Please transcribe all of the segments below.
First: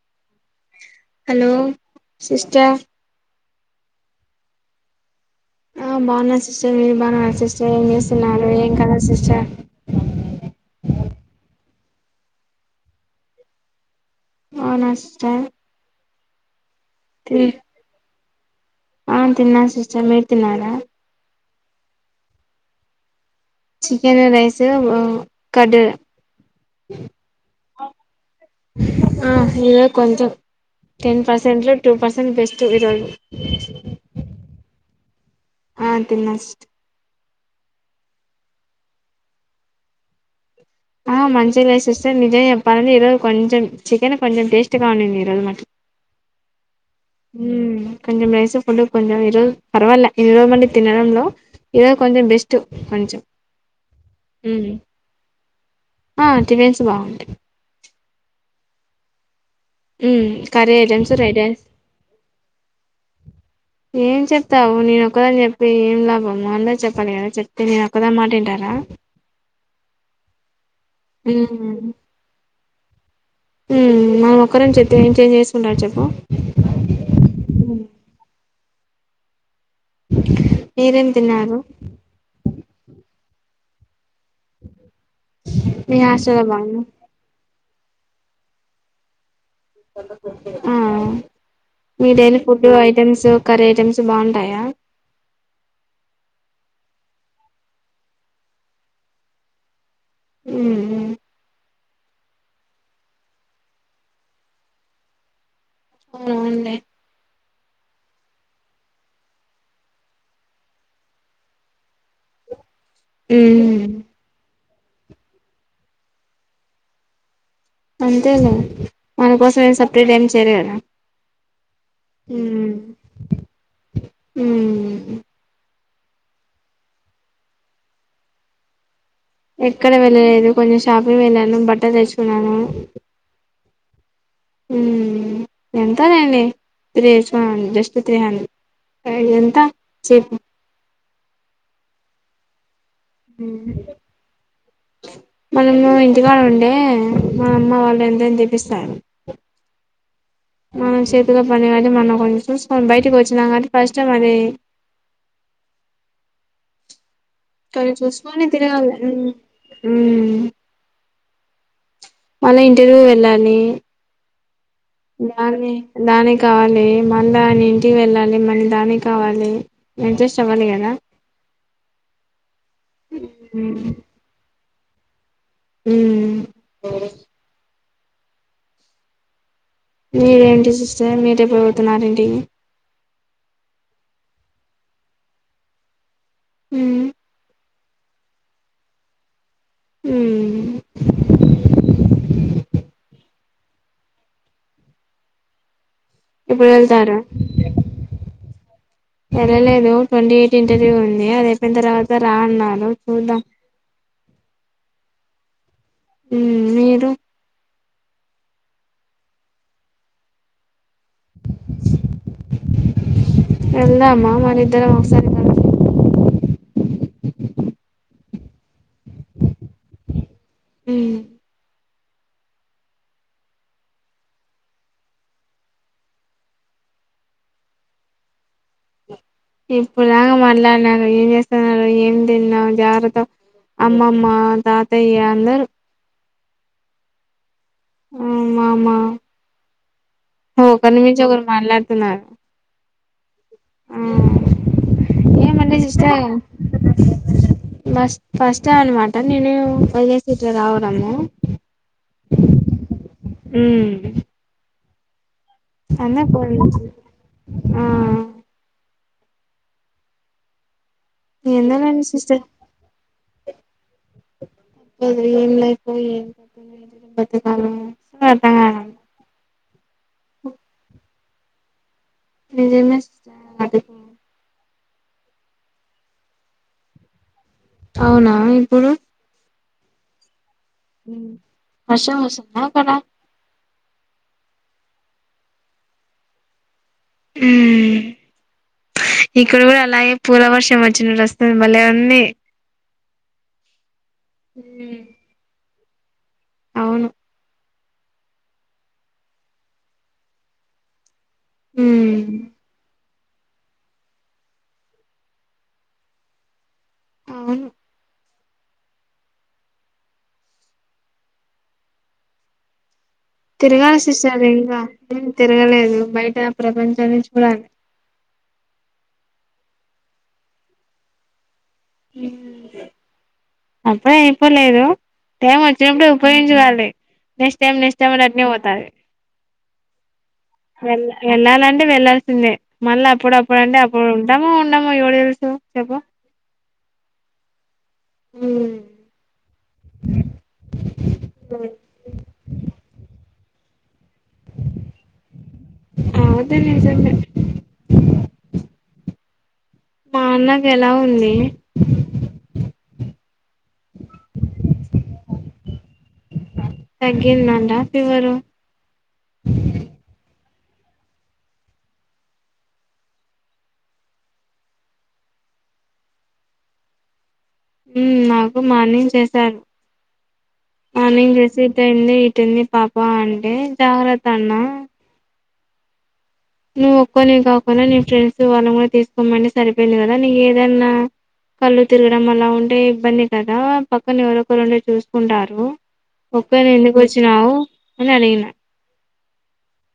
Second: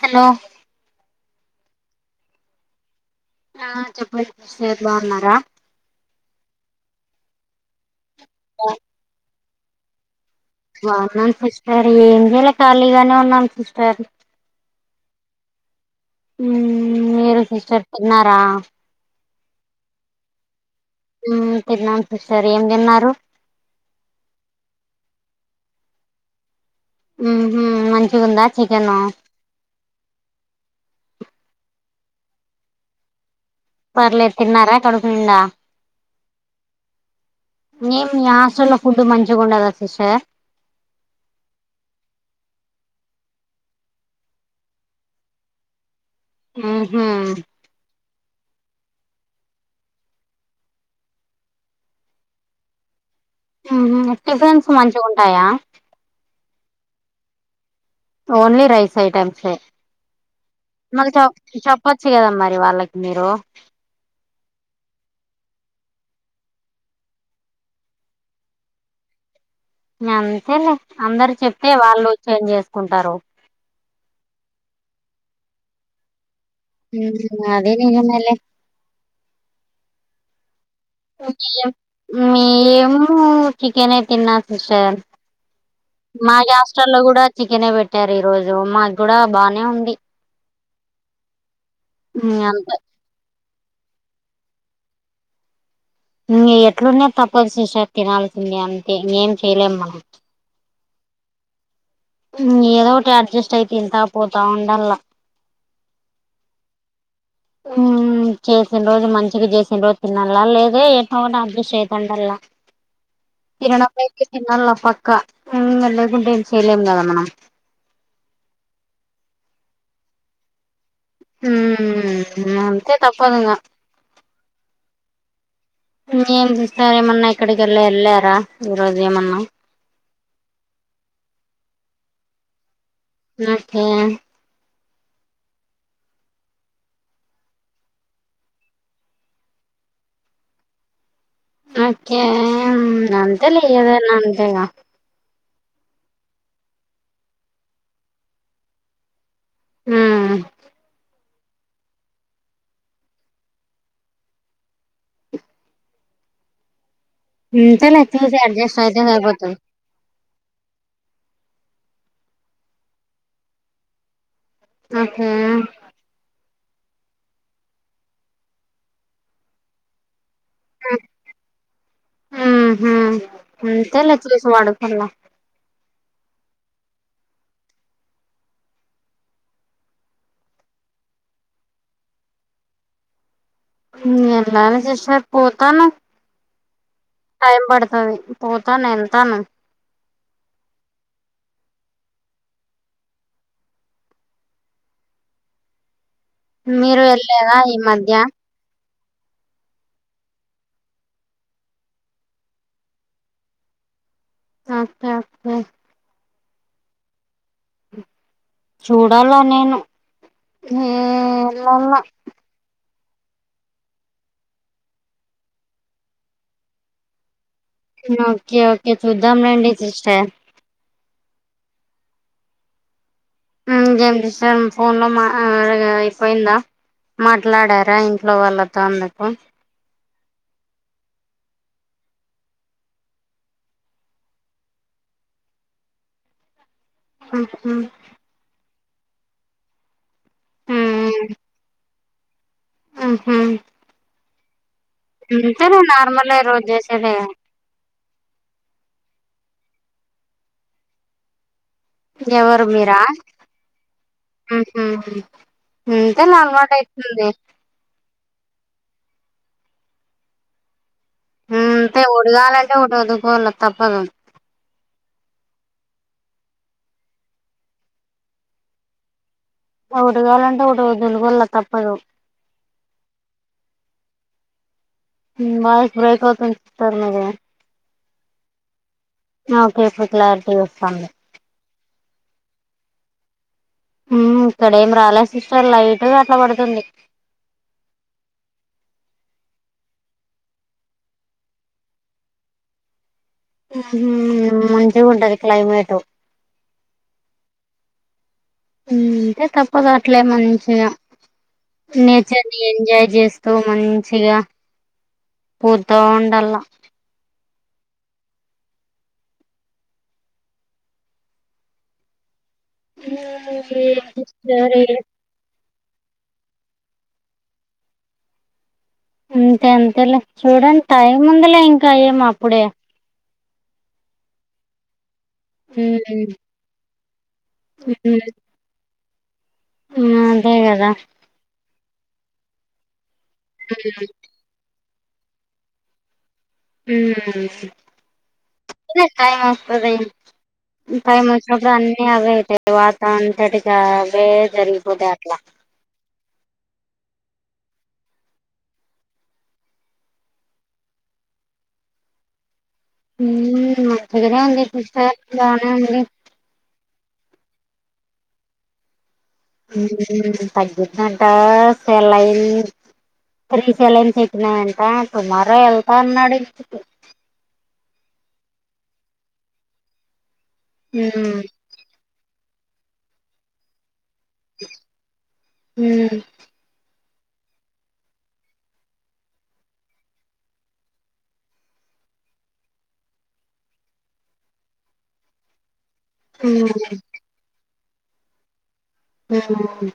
Hello hello sister ఆ చెప్పండి sister బాగున్నారా ఆ బాగున్నా సిస్టర్ మీరు బాగున్నార సిస్టర్ ఏం చేస్తున్నారు ఏం కద సిస్టర్ బావున్నాం సిస్టర్ ఏం జేయల ఖాళీగానే ఉన్నాం సిస్టర్ అవునా సిస్టర్ ఉ మీరు సిస్టర్ తిన్నారా అ తిన్నాను సిస్టర్ మీరు తిన్నారా ఊమ్ తిన్నాం సిస్టర్ ఏం తిన్నారు చికెన్ రైస్ ఉ కడ్ ఉహు ఊ మంచి ఆ ఇదె కొంచెం టెన్ పర్సెంట్ లో టూ పర్సెంట్ బెస్ట్ ఈరోజు పర్లేద్ తిన్నారా కడుపునిండా ఆ తిన్నా సిస్టర్ నేం మీ హాస్టల్లో ఫుడ్ మంచిగు ఉండదా సిస్టర్ ఆ మంచిగా లేదు సిస్టర్ నిజం చెప్పాలంటే ఈరోజు కొంచెం చికెన్ కొంచెం టేస్ట్ గా ఉన్నింది ఈ రోజు మట్ ఆ ఉ కొంచెం రైస్ ఫుడ్ కొంచెం ఈరోజు పర్వాల ఇన్ని రోజు తినడంలో ఈరోజు కొంచెం బెస్ట్ కొంచెం ఉహు టిఫిన్స్ మ్మ్ మంచిగ ఉంటాయా ఆ టిఫిన్స్ బాగుంటాయ్ ఓన్లీ రైస్ ఐటెమ్స్ ఏ హ్మ్ కర్రీ మళ్ళి ఐటమ్స్ చె రైట్ రైస్ చెప్పచ్చు గదా మరి వాళ్ళకి మీరు ఏం చెప్తావు నేను ఒక్కదాని చెప్ ఏం లాభము అందర్ చెప్పాలి కదా చెప్తే నీ ఒక్కదాని మాటే వింటారా అంతేలే అందరు చెప్తే హ్మ్ వాళ్ళు చేంజ్ చేసుకుంటారు మనం ఒక్కరని చెప్తే ఏం చేంజ్ చేసుకుంటాడు చెప్పు అదే నిజమేలే మీరేం తిన్నారు ఇయము మియము చికెనే తిన్నా సిస్టర్ మీ హాస్టల్ మా లో బాగుందా హాస్టల్లో కూడా చికెన్ పెట్ట పెట్టారు ఈ రోజు మాకు కూడా బా ఆ మీడైలి ఫుడ్ అంత ఐటెమ్స్ కర్రీ ఐటమ్స్ బాగుంటాయా ఎట్లున్నా తప్పదు సిస్టర్ తినాల్సిందె అంతే ఏం చెయలేం మనం ఊ ఏదో ఒకటి అడ్జస్ట్ అయి తింతా పోతా ఉండల్లా అవునవునులే ఊ చేసిన రోజు మంచిగా చేసిన రోజు తినల్ల లేదే ఏట్టో గట్ట అడ్జస్ట్ ఐతాండల్లా హ్మ్ కిరణపైకి తినల్ల పక్క హు లేకుంటే ఎం చేయలేం కద మనం అంతేలే మన కోసం ఏం సపరేట్ ఏం చేయరుగదా ఉమ్ అంతే తప్పదు ఇంగా హ్మ్ ఏం సిస్టర్ ఏమన్న ఏక్కడి కల్లా ఎల్లారా ఈరోజు ఎక్కడ వెళ్ళలేదు కొంచెం షాపింగ్ వెళ్ళాను బట్ట తెచ్చుకున్నాను నకే ఎంతలేండి త్రీ తెచ్చుకుండి జస్ట్ త్రీ హండ్రెడ్ ఎంత చెపు ఓకే అంతేలే ఏదన్న అంతేగా కొదిగా ఉండే మా అమ్మ వాళ్ళు ఎంతని తెపిస్తారు ఉమ్ ఆ చే కాటి మొన్న కొంచం బయటికి వచ్చినం కాబటి ఫస్ట్ టైం అది కానీ అంతేలే చూసి చూసుకొని అడ్జస్ట్ తిరగాల అయితే సరిపోతది ఊ మళ్ళా ఇంటర్వ్యూ వెళ్ళాలి ఓకే దారినీ దాని కావాలి మళ్ళ ఇంటికి వెళ్ళాలి మళ్ళీ దాని కావాలి ఇంట్రెస్ట్ ఆహా మ్మ్ అంతేలే తెలిసు వాడుకోళ్ల ఉమ్ మీరేంటి సిస్టర్ మీరేప్పుడు పోతున్నారు ఇంటికి వెళ్ళాలి సిస్టర్ పోతాను ఉ టైమ్ పడతాది పోతాను వెళ్తాను హ్మ్ ఇప్పుడు మీరు వెళ్తారా వెళ్ళారా ఈ మధ్య వెళ్లలేదు ట్వంటీ ఎయిట్ ఇంటర్వ్యూ ఉంది అది అయిపోయిన తర్వాత రా అన్నాను చూద్దాం ఓకే కే ఉ మీరు చూడాలా నేను హేయ్ ఎల్లల్లా ఎలదామా మరి ఇద్దరం ఒగసారి ఓకే ఓకే చూద్దాం లేండి సిస్టర్ ఉ ఇంకేం చేశారు ఫోన్ లో మా అయిపోయిందా మాట్లాడారా ఇంట్లో వాళ్ళతో అందుకు ఇప్పుడు దాక మాట్లాడిన ఏం చేస్తన్నారో ఏం తిన్నావు జాగ్రత్త అమ్మమ్మ తాతయ్య అందరు అ అ మామా ఒకరినిమించి ఒకరు మాట్లాడుతున్నారు మ్ హ్ మ్ అంతేలే నార్మలే రోజ్ చేసేదేగ బస్ ఫస్ట్ టైం అన్నమాట నేను ఫైస సీట్లో రావడము. ఎవరు మీరా మ్ హ్ అన్న ఇంతే పోయి అలవాటైతుంది ఆ మ్ అంతే ఎందులోని ఒకటి సిస్టర్ గాలంటే ఒకటి వలుదుకోలా తప్పదు. ఇది ఏం లైఫో ఏమో ఆ ఒకటి కావాలంటే ఒకటి వదుకోవాలా తప్పదు. నిజమే అది మీ వాయిస్ బ్రేక్ అవుతుంది సార్ మీది అవునా ఇప్పుడు ఆ ఓకే ఇప్పుడు క్లారిటీగ వర్షం వస్తుందా అక్కడ మ్ ఇక్కడేం రాలే సిస్టర్ లైట్గ అట్ల పడుతుంది. మ్ ఇక్కడ్ గుడా అలాగే పూల వర్షం వచ్చినట్ వస్తుంది బాలే అన్నీ మ్ మంచిగుంటది క్లైమేటు అవును మ్ అంతే తప్పదు అట్లే మంచిగా ఉమ్ నేచర్ని ఎంజాయ్ చేస్ స్తూ మంచిగ పోతా ఉండాల. అవును. తిరగాల్ సిస్టర్ ఇంక స్టోరీ నేన్ తిరగలేదు. ఇగో బయట ప్రపంచం నుంచి [inaudible] అంతే అంతెలే చూడండ్ టైం ఉందిలే ఇంకా అయ్యేం అప్పుడే అప్పుడే అయిపోలేదు టైం వచ్చినప్పుడు ఉమ్, ఉపయోగించుకోవాలి. నెక్స్ట్ టైం నెక్స్ట్ టైం ఉమ్, అద్ అట్నే పోతాది. ఉమ్, అదే కదా వెల్ వెళ్ళాలంటే వెళ్లాల్సిందే మళ్ళ అప్పుడప్పుడ్ అంటే అప్పుడు ఉంటామో ఉండమో ఎవర్కి తెల్సు చెప్పు మ్ టైమ్ టైమస్తది. టైం వచ్చినప్పుడు అన్నీ అవే అయితయి వాతావరణం వాటిక్ కావే జరిగిపోతయి అట్ల అదే నిజమే మా అన్నక్ ఎలా ఉందీ? మ్ మంచిగనే ఉంది కృష్ణా హెల్త్ బానే ఉంది. తగ్గిందంట ఫివరు మ్ తగ్గిందంట సెలైన్ త్రీ సెలైన్స్ ఎక్కినయంట టుమారో ఎళ్తా అన్నాడు ఇంటికి మ్ నాకు మార్నింగ్ చేశారు మార్నింగ్ హ్మ్ చేసి ఇటెళ్లీ పుట్టింది పాప అంటే జాగ్రత్తన్నా మ్ నువ్ ఒక్కొనివే కాకుండా నీ ఫ్రెండ్స్ వాళ్ళన్ కూడా తీస్కోమంటే సరిపోయింది కదా నీ ఏదన్నా కళ్ళు తిరగడం అలా ఉంటే ఇబ్బంది కదా పక్కన ఎవరో ఒకర్ ఉండి చూస్కుంటారు. ఒక్కన్వే హ్మ్ ఎందుకు వచ్చినావు అని అడిగిన మేనమామ్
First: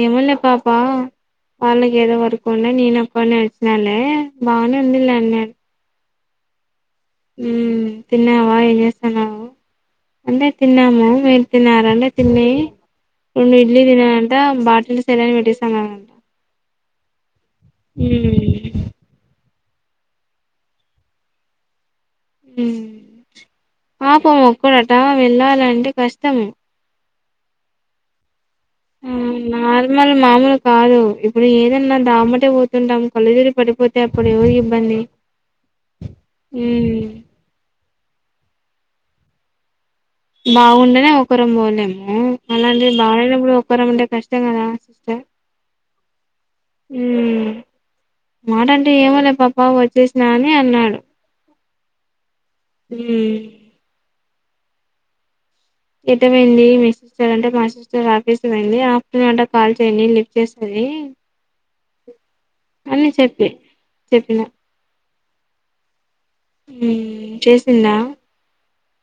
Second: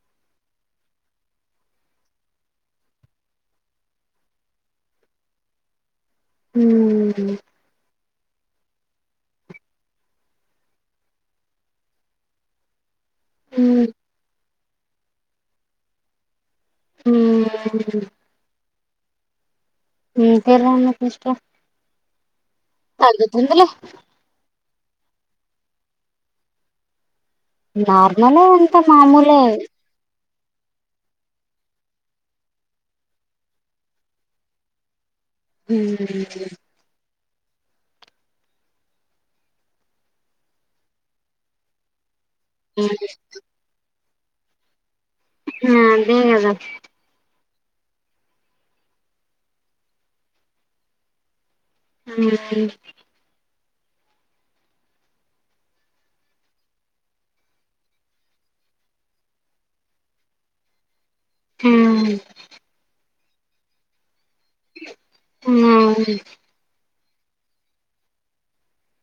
ఏమున్నద్ పాపా వాళ్ళకి ఏదో వర్క్ ఉన్నా నేనఒక్కన్నే వచ్చినాలే బాగానే ఉందిలె అన్నా ఉ తిన్నావా ఏం చేస్తాన్నావు అంటే తిన్నాము మీరు తిన్నార అంటే తిని రెండు ఇడ్లీ హ్మ్ తిననంట బాటిల్ సెలన్ పెట్టేసాన్నానంట ఊ ఇంకెలా ఉన్నవ్ ఫస్ట్ తగ్గుతుందిలే కూడా అట వెళ్ళాలంటే కష్టం నార్మలే ఉ నార్మల్ మామూలు కాదు ఇప్పుడు ఏదన్నా దామ్మటే పోతుంటాం కళ్లు తిరిగి పడిపోతే అప్పుడు ఎవరి ఇబ్బంది హు మ్మ్ బాగుండేనే ఒకరం పోలేము అలాంటిది బాలేనప్పుడు ఒకరం ఉంటే కష్టం కదా సిస్టర్ ఆ అదేగదా మ్మ్ మాట అంటే ఏమోలే పాప వచ్చేసినా అని అన్నాడు అ ఉ ఎటు పోయింది మీ సిస్టర్ అంటే మా సిస్టర్ ఆఫీస్ కి పోయింది ఆఫ్టర్నూన్ అంటే కాల్ చేయండి లిఫ్ చేస్తది ఏ హ చె చెప్పిన ఆవు హుమ్మ్ చేసిందా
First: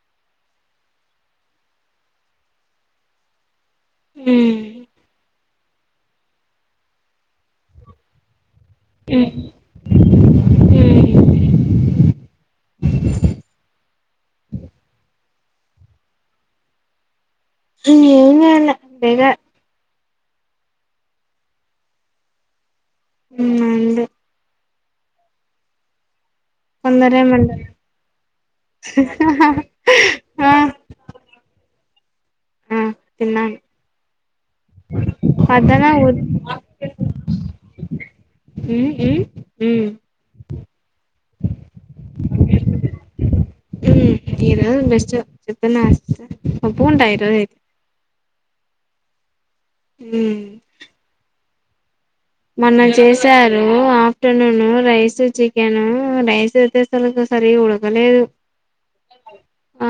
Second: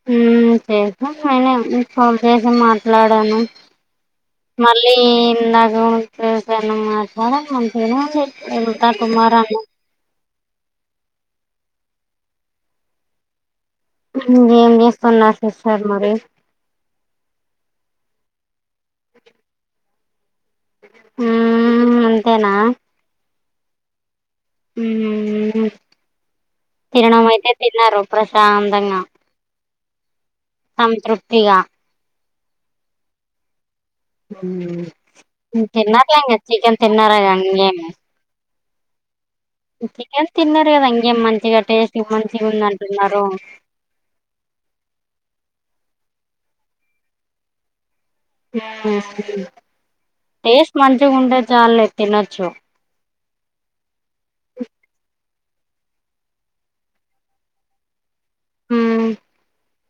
హుమ్మ్ చేసా నేన ఫోన్ చేసి మాట్లాడాను మ్మ్ మళ్ళీ నాకుట్లా [unintelligible] ఎంత ఏం కుమార్ అన్న ఏం చేస్తున్నార్ సిస్టర్ మరి ఎం జేయలా [unintelligible] హుమ్మ్ అంతేనా ఉ ఉంది హుమ్మ్ తినడం అయితే కొందరేమంటారు తిన్నారు ప్రశాంతంగా ఆ సంతృప్తిగా ఆ తిన్నాను పద్దన ఊరు మాట్లేలేం చికెన్ తిన్నారా ఇంగేమి ఉమ్ ఉమ్ చికెన్ తిన్నారు కదా ఇంకేం మంచిగా టేస్ట్ మంచిగ ఉంద అంటున్నారు ఈ రోజు బెస్ట్ చెప్తన్నా ఒప్పుకుంటా ఈరోజుయితే ఉమ్ టేస్ట్ మంచిగ ఉంటే చాల్లె తినొచ్చు చారు afternoon rice chicken rice అయితే అసలు సరిగ ఉడకలేదు మ్మ్ ఆ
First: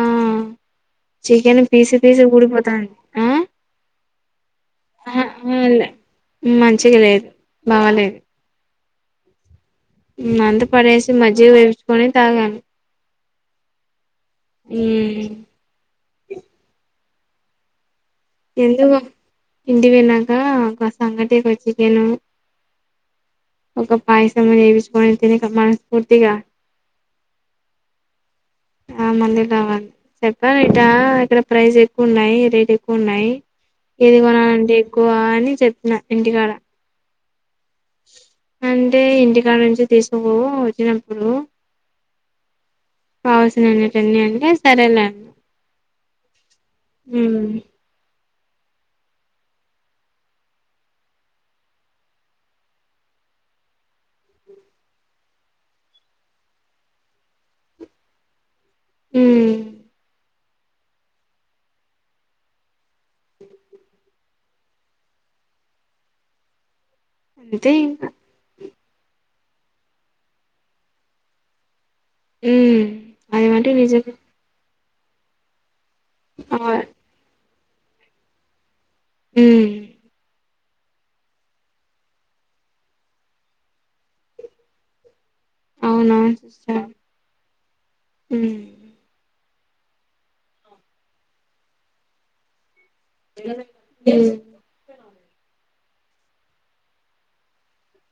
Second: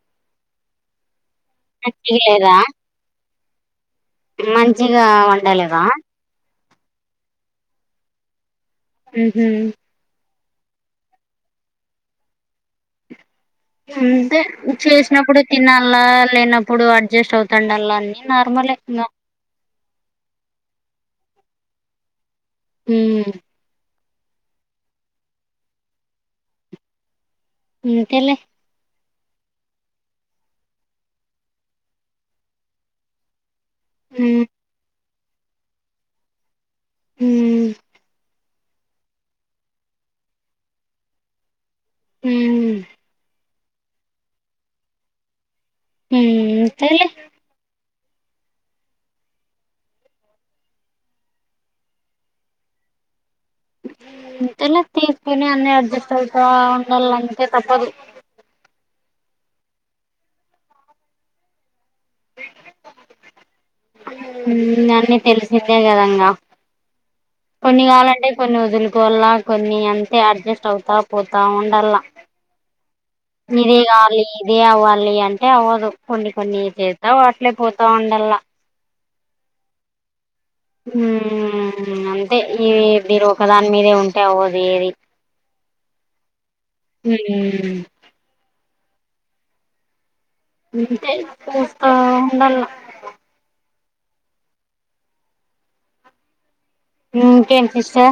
చికెన్ పీసి మంచిగా పీసికూ లేదా ఊడిపోతాంది ఆ మంచిగా వండలేవ చ్చిగా లేదు బాలేదు ఉహ్మ్ అంత పడేసి మజ్జిగ తెచ్చుకొని తాగా అంతే చేసినప్పుడే తినాల లేనప్పుడు అ అడ్జెస్ట్ అవుతుండల అన్నీ ఎందుకు ఇంటికివిన్నాక ఒక సంగటీ బజ్జితిను ఉమ్మ్ ఒక పాయసము ఏసుకోని తిని క మనస్ఫూర్తిగా ఇంతలే ఆ మంది కావాలి చెప్పావిటా ఇక్కడ ప్రైస్ ఎక్కువున్నాయి రేట్ ఎక్కువున్నాయి ఇది హ్మ్ కొనాలంటి ఎక్కువ అని చెప్పిన ఇంటికాడ ఉమ్మ్ అంటే ఇంటికాడ నుంచి తీసుకపొవో వచ్చినప్పుడు ఉమ్మ్ కోసినంన్నిటన్ని అంటే సరేలే ఉమ్మ్ తెలే ఉమ్ ఇంతాలా తీసుకొని అన్ని అడ్జస్ట్ అవుతా ఉండాలంటే తప్పదు ఉమ్మ్ అన్నీ తెలిసిందే కద ఇంగా అంతే కొన్ని ఇంకా కావలంటే కొన్ని వొదులు కోవాల్లా కొన్ని అంతే అడ్జస్ట్ అవుతా పోతా ఉండల్లా ఉమ్ అది మటుకు ఇది నిజమే కావాలి ఇది కావాలి అంటే అవ్వదు కొన్ని ఆ కొన్ని చేస్తా వాట్లే పోతా ఉండల్లా ఉమ్మ్ ఉమ్మ్ అంతే ఈ మీరు ఒక దాని మీదే ఉంటే అవ్వదు ఏది అవునవున్ స హ్మ్ ఉమ్మ్ అంతే చూస్త ఉండాల్లా ఉమ్ ఇంకేం సిస్టర్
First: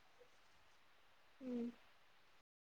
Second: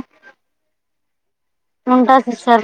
ఉమ్ ఉంటా సిస్టర్